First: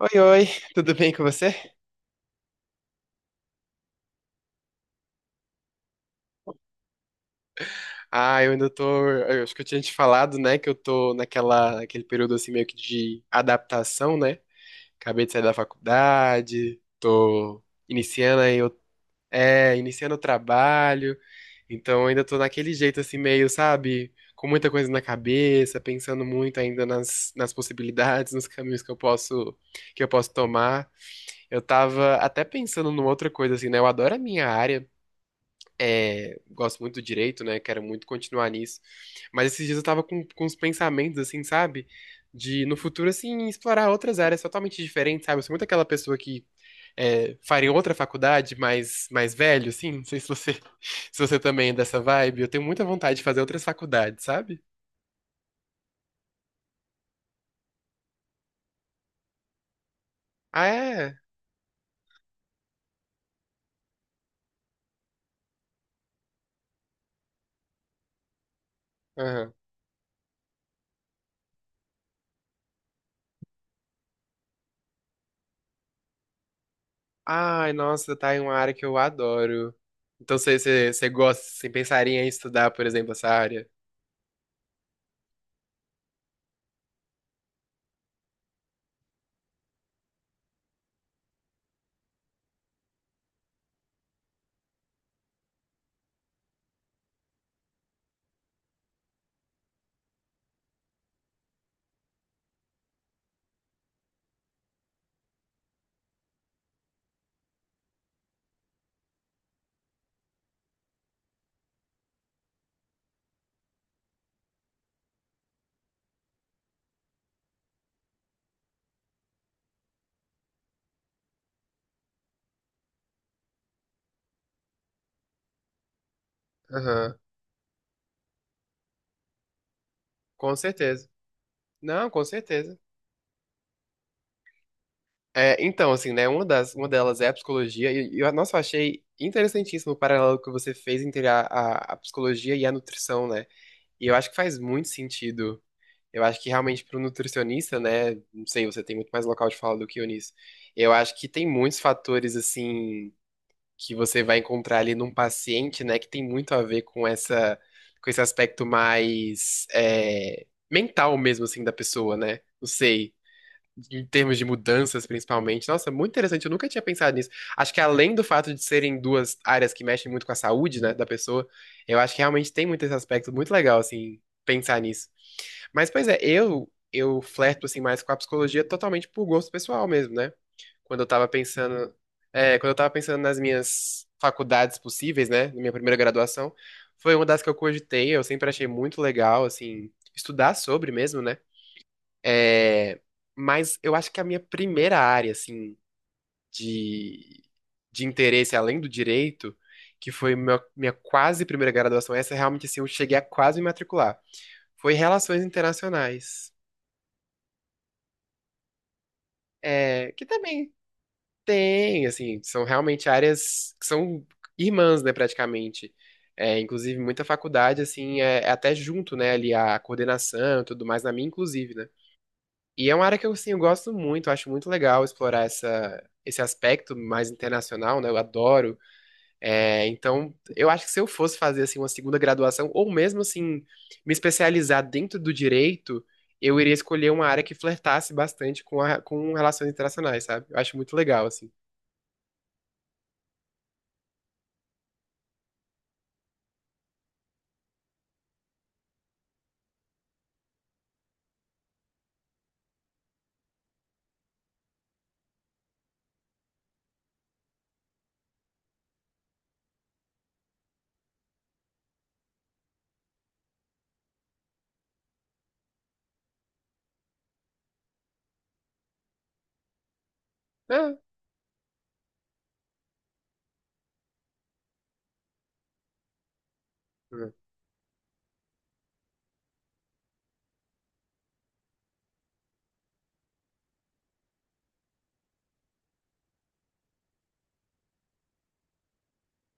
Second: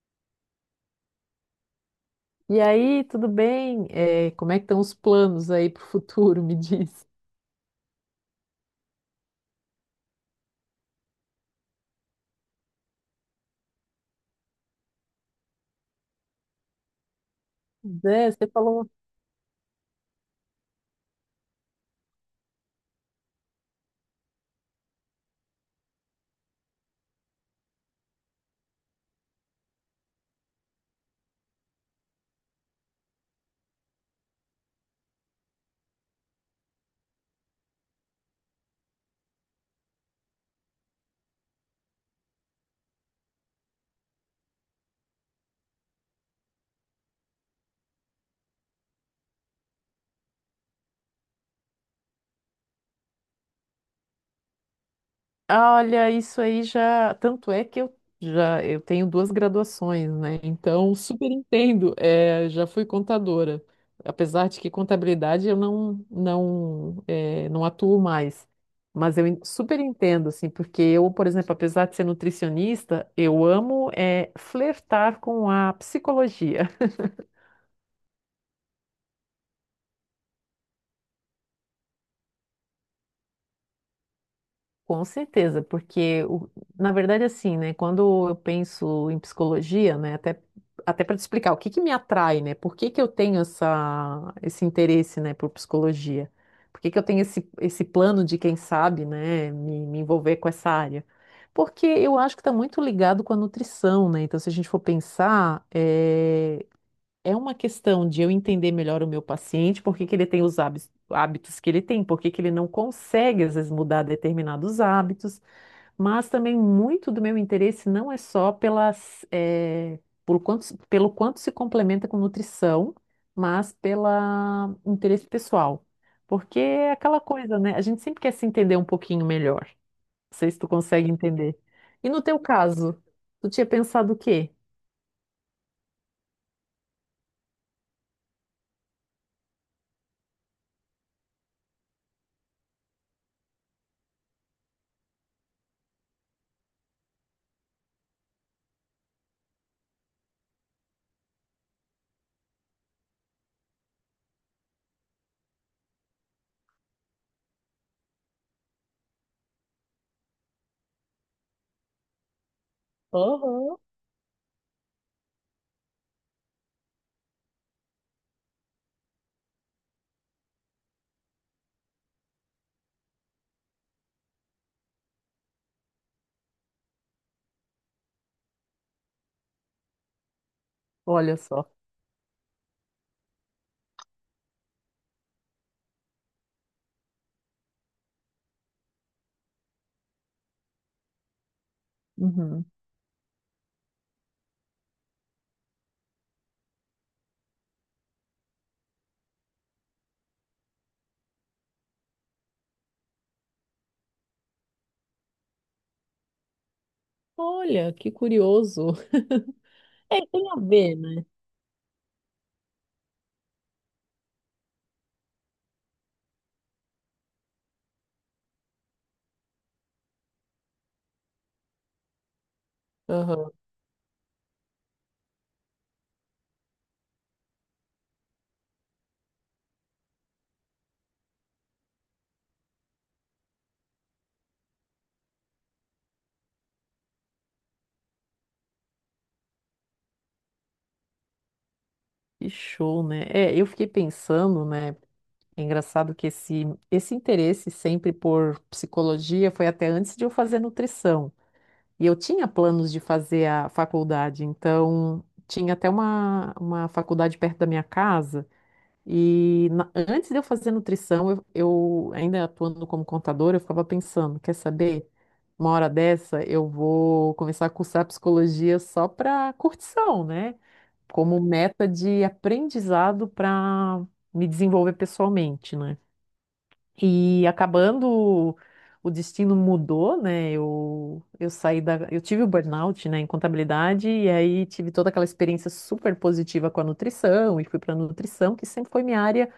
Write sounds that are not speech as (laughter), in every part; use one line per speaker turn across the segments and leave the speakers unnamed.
Oi, oi, tudo bem com você?
E aí, tudo bem? Como é que estão os planos aí para o futuro? (laughs) Me diz.
Ah, eu ainda tô. Eu acho que eu tinha te falado, né, que eu tô naquele período assim meio que de adaptação, né? Acabei de sair da faculdade, tô
Né,
iniciando
você
aí,
falou.
iniciando o trabalho, então ainda tô naquele jeito assim meio, sabe, com muita coisa na cabeça, pensando muito ainda nas possibilidades, nos caminhos que eu posso tomar. Eu tava até pensando numa outra coisa assim, né? Eu adoro a minha área. É, gosto muito do direito, né? Quero muito continuar nisso. Mas esses dias eu tava com uns pensamentos, assim, sabe? De no futuro, assim, explorar outras áreas totalmente diferentes, sabe? Eu sou muito aquela pessoa que faria outra faculdade, mais velho, assim. Não sei se você, (laughs) se você também é dessa vibe. Eu tenho muita vontade de fazer outras faculdades, sabe?
"Ah, olha, isso aí já. Tanto é que eu já eu tenho duas graduações, né?
Ah,
Então,
é?
super entendo. Já fui contadora. Apesar de que contabilidade eu não não atuo mais. Mas eu
Aham.
super entendo, assim, porque eu, por exemplo, apesar de ser nutricionista, eu amo flertar com a psicologia. (laughs)
Ai, nossa, tá em uma área que eu adoro. Então você gosta, você pensaria em estudar, por exemplo, essa área?
Com certeza, porque na verdade assim, né, quando eu penso em psicologia, né, até para te explicar o que que me atrai, né? Por que que eu tenho essa esse interesse, né, por psicologia? Por que que eu tenho esse plano de quem sabe, né, me envolver com essa área? Porque eu acho que está muito ligado com a nutrição, né? Então, se a gente for pensar, é uma questão de eu entender melhor o meu paciente, por que que ele tem os hábitos que ele tem, por que que ele não consegue, às vezes, mudar determinados hábitos, mas também muito do meu interesse não é só por quanto, se- pelo quanto se complementa com nutrição, mas pelo interesse pessoal. Porque é
Aham,
aquela coisa, né? A gente sempre quer se entender um pouquinho melhor. Não sei
com
se tu
certeza.
consegue entender. E
Não,
no
com
teu
certeza.
caso, tu tinha pensado o quê?
É, então, assim, né, uma delas é a psicologia, e nossa, eu achei interessantíssimo o paralelo que você fez entre a psicologia e a nutrição, né? E eu acho que faz muito sentido. Eu acho que realmente para o nutricionista, né, não sei, você tem muito mais local de fala do que eu nisso. Eu acho que tem muitos fatores, assim, que você vai encontrar ali num paciente, né, que tem muito a ver com com esse aspecto mais, mental mesmo, assim, da pessoa, né? Não sei
Aham.
em termos de mudanças, principalmente. Nossa, muito interessante. Eu nunca tinha pensado nisso. Acho que além do fato de serem duas áreas que mexem muito com a saúde, né, da pessoa, eu acho que realmente tem muito esse aspecto muito legal, assim, pensar nisso. Mas, pois é, eu flerto, assim, mais com a psicologia totalmente por gosto pessoal mesmo, né? Quando eu tava
Olha só.
pensando, Quando eu tava pensando nas minhas faculdades possíveis, né, na minha primeira graduação, foi uma das que eu cogitei, eu sempre achei muito legal, assim, estudar sobre mesmo, né?
Uhum.
É, mas eu acho que a minha primeira área, assim, de, de interesse, além do direito, que foi minha quase primeira graduação, essa realmente, assim, eu cheguei a quase me matricular, foi Relações Internacionais.
Olha, que curioso. (laughs)
É,
É,
que
tem a
também
ver, né?
tem, assim, são realmente áreas que são irmãs, né, praticamente. É, inclusive, muita faculdade, assim, é até junto, né, ali a coordenação e tudo mais, na minha, inclusive, né? E é uma área que eu, assim,
Aham.
eu gosto muito, acho muito legal explorar esse aspecto mais internacional, né? Eu adoro. É, então, eu acho que se eu fosse fazer assim uma segunda graduação, ou mesmo assim, me especializar dentro do direito, eu iria escolher uma área que flertasse bastante com, a, com relações internacionais, sabe? Eu acho muito legal, assim.
Que show, né? É, eu fiquei pensando, né? É engraçado esse interesse sempre por psicologia foi até antes de eu fazer nutrição. E eu tinha planos de fazer a faculdade, então tinha até uma faculdade perto da minha casa. E antes de eu fazer nutrição, eu ainda atuando como contadora, eu ficava pensando, quer saber? Uma hora dessa eu vou começar a cursar psicologia só para curtição, né?
Ah,
Como meta de aprendizado para me desenvolver pessoalmente, né?
hum.
E acabando, o destino mudou, né? Eu saí eu tive o burnout, né, em contabilidade e aí tive toda aquela experiência super positiva com a nutrição e fui para nutrição, que sempre foi minha área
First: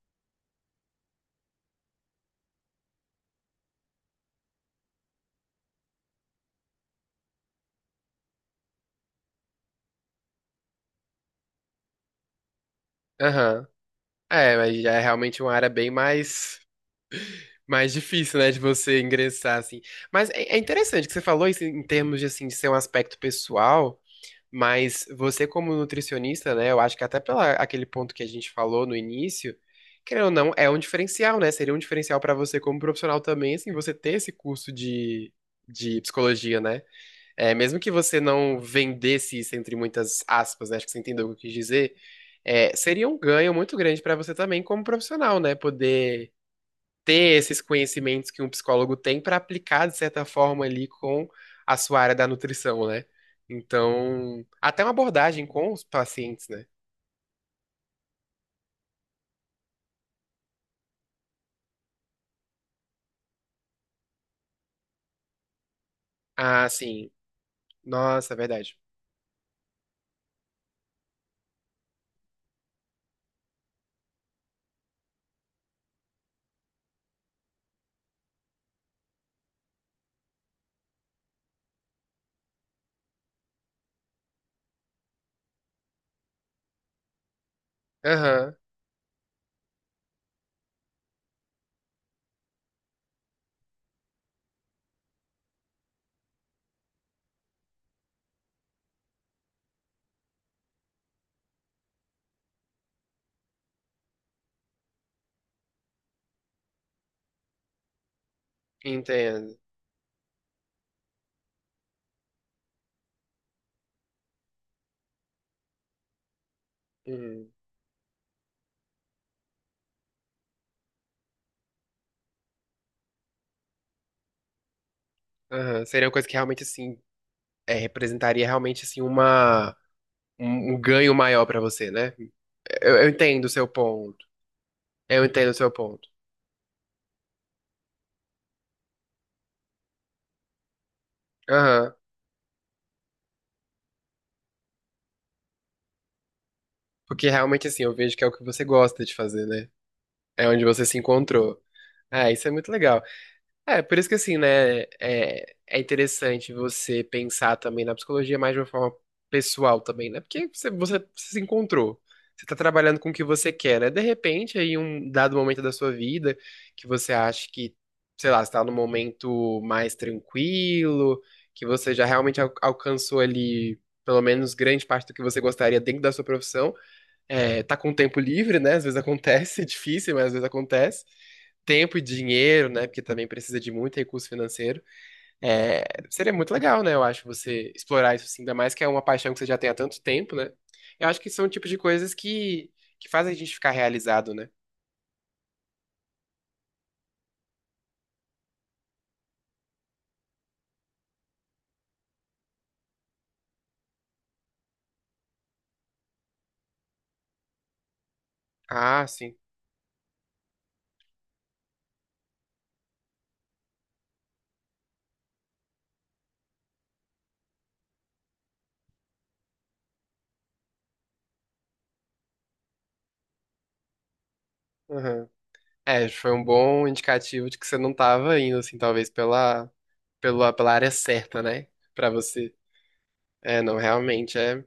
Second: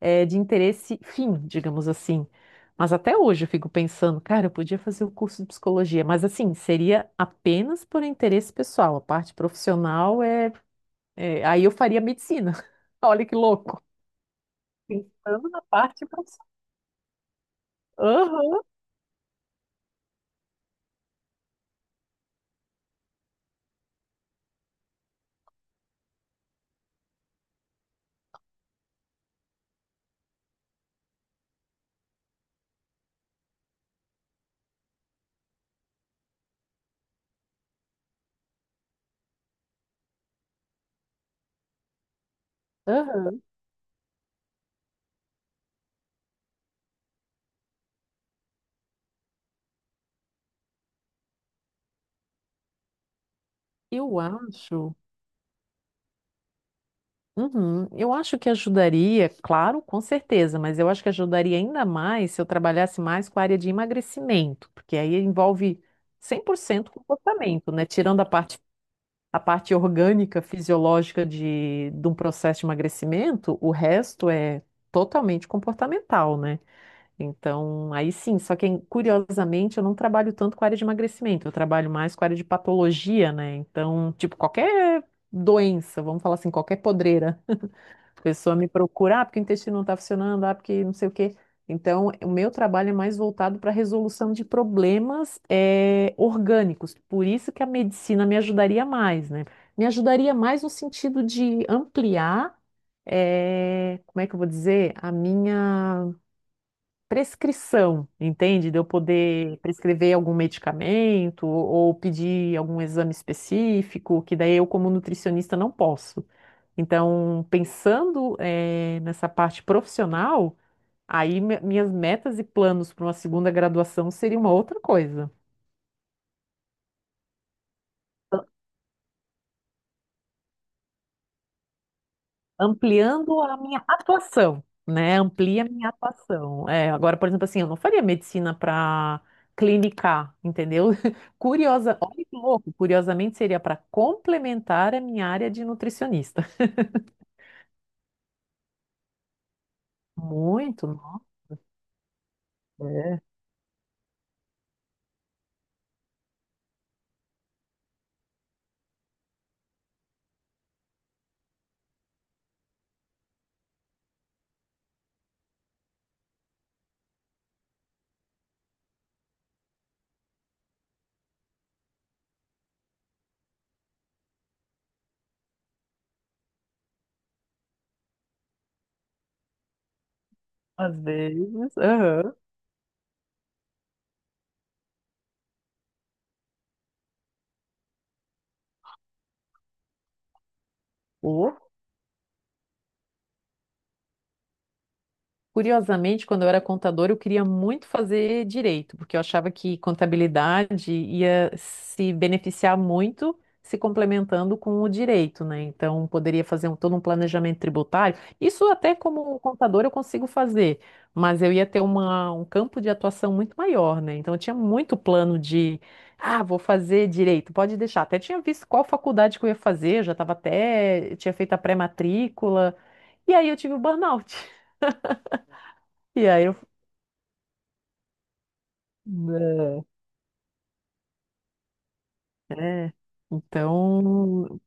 de interesse fim, digamos assim. Mas até hoje eu fico pensando, cara, eu podia fazer o curso de psicologia, mas assim, seria apenas por interesse pessoal. A parte profissional aí eu faria medicina. (laughs) Olha que
Aham.
louco.
É, mas já é realmente
Pensando
uma
na
área bem
parte profissional.
mais. Mais difícil, né, de
Aham,
você ingressar, assim. Mas é interessante que você falou isso em termos de, assim, de ser um aspecto pessoal. Mas você, como nutricionista, né? Eu acho que até pela aquele ponto que a gente falou no início, querendo ou não, é um diferencial, né? Seria um diferencial para você como profissional também, assim, você ter esse curso de psicologia, né? É, mesmo que você não vendesse isso entre muitas aspas, né? Acho que você entendeu o que eu quis dizer. É, seria um
aham.
ganho muito grande para você também como profissional, né? Poder ter esses conhecimentos que um psicólogo tem para aplicar, de certa forma, ali com a sua área da nutrição, né?
Eu
Então, até uma
acho,
abordagem com os pacientes, né?
uhum, eu acho que ajudaria, claro, com certeza, mas eu acho que ajudaria ainda mais se eu trabalhasse mais com a área de emagrecimento, porque aí envolve cem por
Ah,
cento
sim.
comportamento, né? Tirando
Nossa, é verdade.
a parte orgânica, fisiológica de um processo de emagrecimento, o resto é totalmente comportamental, né? Então, aí sim, só que curiosamente eu não trabalho tanto com a área de emagrecimento, eu trabalho mais com a área de patologia, né? Então, tipo, qualquer doença, vamos falar assim, qualquer podreira a
Aham,
pessoa me procura, ah, porque o intestino não está funcionando, ah, porque não sei o quê. Então, o meu trabalho é mais voltado para a resolução de problemas orgânicos. Por isso que a medicina me ajudaria mais, né? Me ajudaria mais no sentido de ampliar, como é que eu vou dizer, a minha prescrição, entende? De eu
entendo.
poder prescrever algum medicamento ou pedir algum exame específico, que daí eu, como nutricionista, não posso. Então,
Uhum,
pensando, nessa parte profissional, aí minhas metas e planos para uma segunda graduação seria uma outra coisa,
aham. Seria uma coisa que realmente, assim, é,
a-
representaria realmente, assim, uma, um ganho maior para você, né? Eu
ampliando
entendo o
a
seu
minha
ponto.
atuação, né?
Eu entendo o
Amplia a
seu
minha
ponto.
atuação. É, agora, por exemplo, assim, eu não faria medicina para clinicar, entendeu? (laughs)
Aham.
Curiosa, olha que louco, curiosamente seria para complementar a minha área de nutricionista.
Porque realmente, assim, eu vejo que é o que você gosta de fazer, né? É onde você
Muito,
se
(laughs) nossa.
encontrou. Ah, isso é muito legal.
É,
É, por isso que assim, né, é interessante você pensar também na psicologia mais de uma forma pessoal também, né? Porque você se encontrou, você tá trabalhando com o que você quer, né? De repente, aí um dado momento da sua vida que você acha que, sei lá, você tá num momento mais tranquilo, que você já realmente alcançou ali pelo menos grande parte do que você gostaria dentro da sua profissão, é, tá com tempo livre, né? Às vezes acontece, (laughs) é difícil, mas às vezes
às
acontece.
vezes.
Tempo e
Aham.
dinheiro, né? Porque também precisa de muito recurso financeiro. É, seria muito legal, né? Eu acho você explorar isso assim, ainda mais que é uma paixão que você já tem há tanto tempo, né? Eu acho que são o tipo de coisas que fazem a gente ficar realizado, né?
Curiosamente, quando eu era contadora, eu queria muito fazer direito, porque eu achava que contabilidade ia se beneficiar muito se complementando com o direito, né? Então, poderia fazer todo um planejamento tributário. Isso até
Ah, sim.
como contadora eu consigo fazer, mas eu ia ter um campo de atuação muito maior, né? Então, eu tinha muito plano de, ah, vou fazer direito, pode deixar. Até tinha visto qual faculdade que eu ia fazer, eu já estava até, tinha feito a pré-matrícula, e aí eu tive o burnout. (laughs)
Aham. É,
E
foi um
aí
bom indicativo de que você não tava indo, assim, talvez pela,
é,
pela, pela área certa, né? Pra você.
é.
É, não, realmente
Então,
é.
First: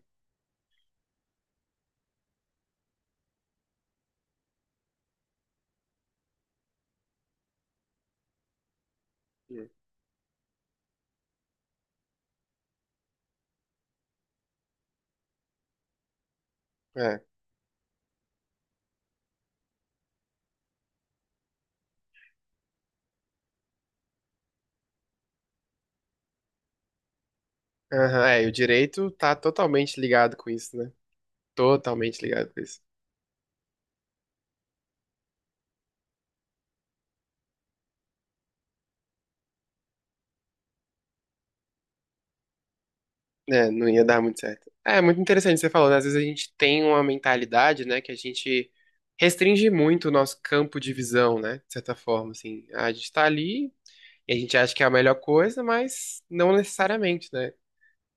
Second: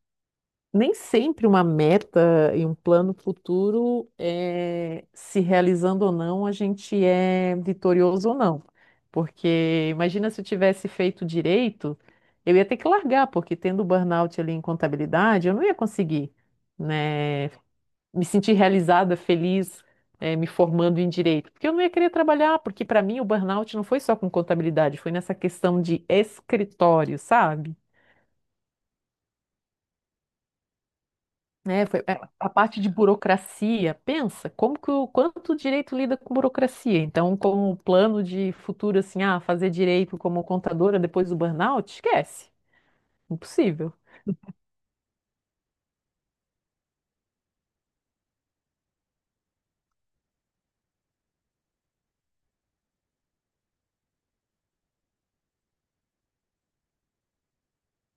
nem sempre uma meta e um plano futuro se realizando ou não, a gente é vitorioso ou não. Porque imagina se eu tivesse feito direito, eu ia ter que largar, porque tendo burnout ali em contabilidade, eu não ia conseguir,
É.
né, me sentir realizada, feliz, me formando em direito, porque eu não ia querer trabalhar, porque para mim o burnout não foi só com contabilidade, foi nessa questão de escritório, sabe?
Aham, é, e o direito tá totalmente ligado com isso, né?
Né?
Totalmente
A
ligado com
parte
isso.
de burocracia. Pensa, como que o quanto o direito lida com burocracia? Então, como o plano de futuro assim, ah, fazer direito como contadora depois do burnout, esquece.
É, não
Impossível.
ia dar muito certo. É, muito interessante o que você falou, né? Às vezes a gente tem uma mentalidade, né, que a gente restringe muito o nosso campo de visão, né? De certa forma, assim. A gente tá ali e a gente acha que é a melhor coisa, mas não necessariamente, né?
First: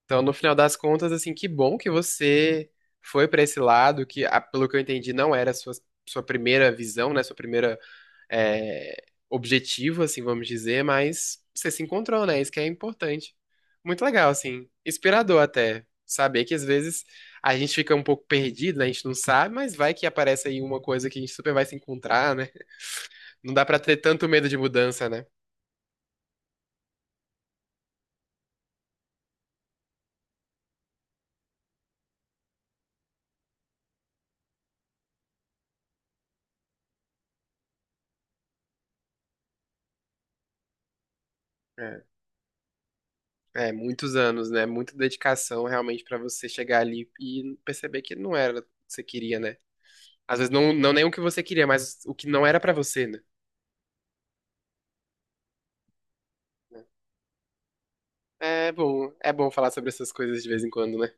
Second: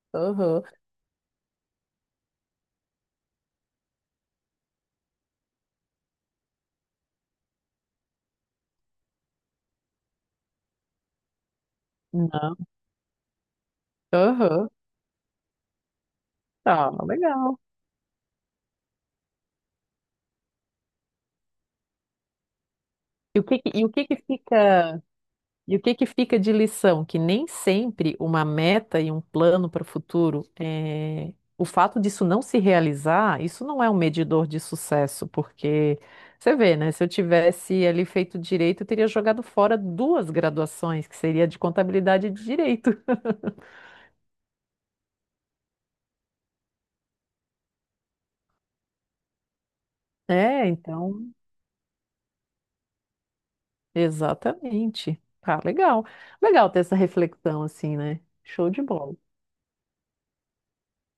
Então, no final
Aham.
das contas, assim, que bom que você foi pra esse lado, que, ah, pelo que eu entendi, não era a sua primeira visão, né? Sua primeira é, objetivo, assim, vamos dizer, mas você se encontrou, né? Isso
Não.
que é importante. Muito legal,
Aham.
assim, inspirador até. Saber que às
Tá,
vezes a
legal.
gente fica um pouco perdido, né? A gente não sabe, mas vai que aparece aí uma coisa que a gente super vai se encontrar, né?
E o
Não
que
dá
que-
pra
e o
ter
que que
tanto medo de
fica
mudança, né?
E o que que fica de lição? Que nem sempre uma meta e um plano para o futuro, o fato disso não se realizar, isso não é um medidor de sucesso, porque você vê, né? Se eu tivesse ali feito direito, eu teria jogado fora duas graduações, que seria de
É,
contabilidade e de direito. (laughs)
é, muitos anos, né? Muita dedicação realmente pra você chegar ali e perceber que não era o que você queria, né? Às vezes
É,
não nem o
então,
que você queria, mas o que não era pra você, né?
exatamente. Tá, legal. Legal ter essa reflexão assim, né? Show de bola.
É bom falar sobre essas coisas de vez em quando, né?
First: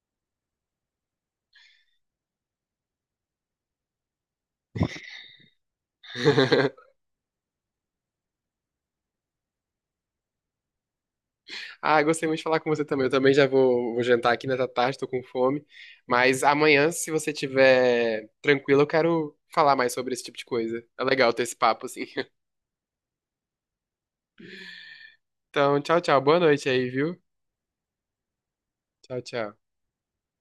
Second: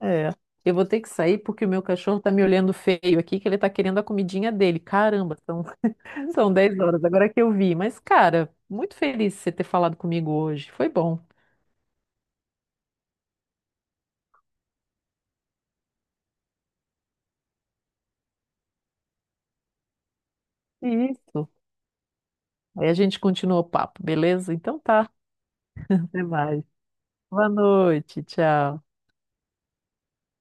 É. Eu vou ter que sair porque o meu cachorro tá me olhando feio aqui, que ele tá querendo a comidinha dele. Caramba, são 10
(laughs)
horas, agora que eu vi. Mas, cara, muito feliz de você ter falado comigo hoje. Foi bom.
Ah, gostei muito de falar com você também. Eu também já vou jantar aqui nessa tarde, tô com fome. Mas amanhã, se você tiver tranquilo, eu quero falar mais sobre esse tipo de coisa. É legal ter
Isso.
esse papo, assim. (laughs)
Aí a gente continua o papo, beleza? Então tá.
Então, tchau, tchau.
Até
Boa
mais.
noite aí, viu?
Boa noite. Tchau.
Tchau, tchau.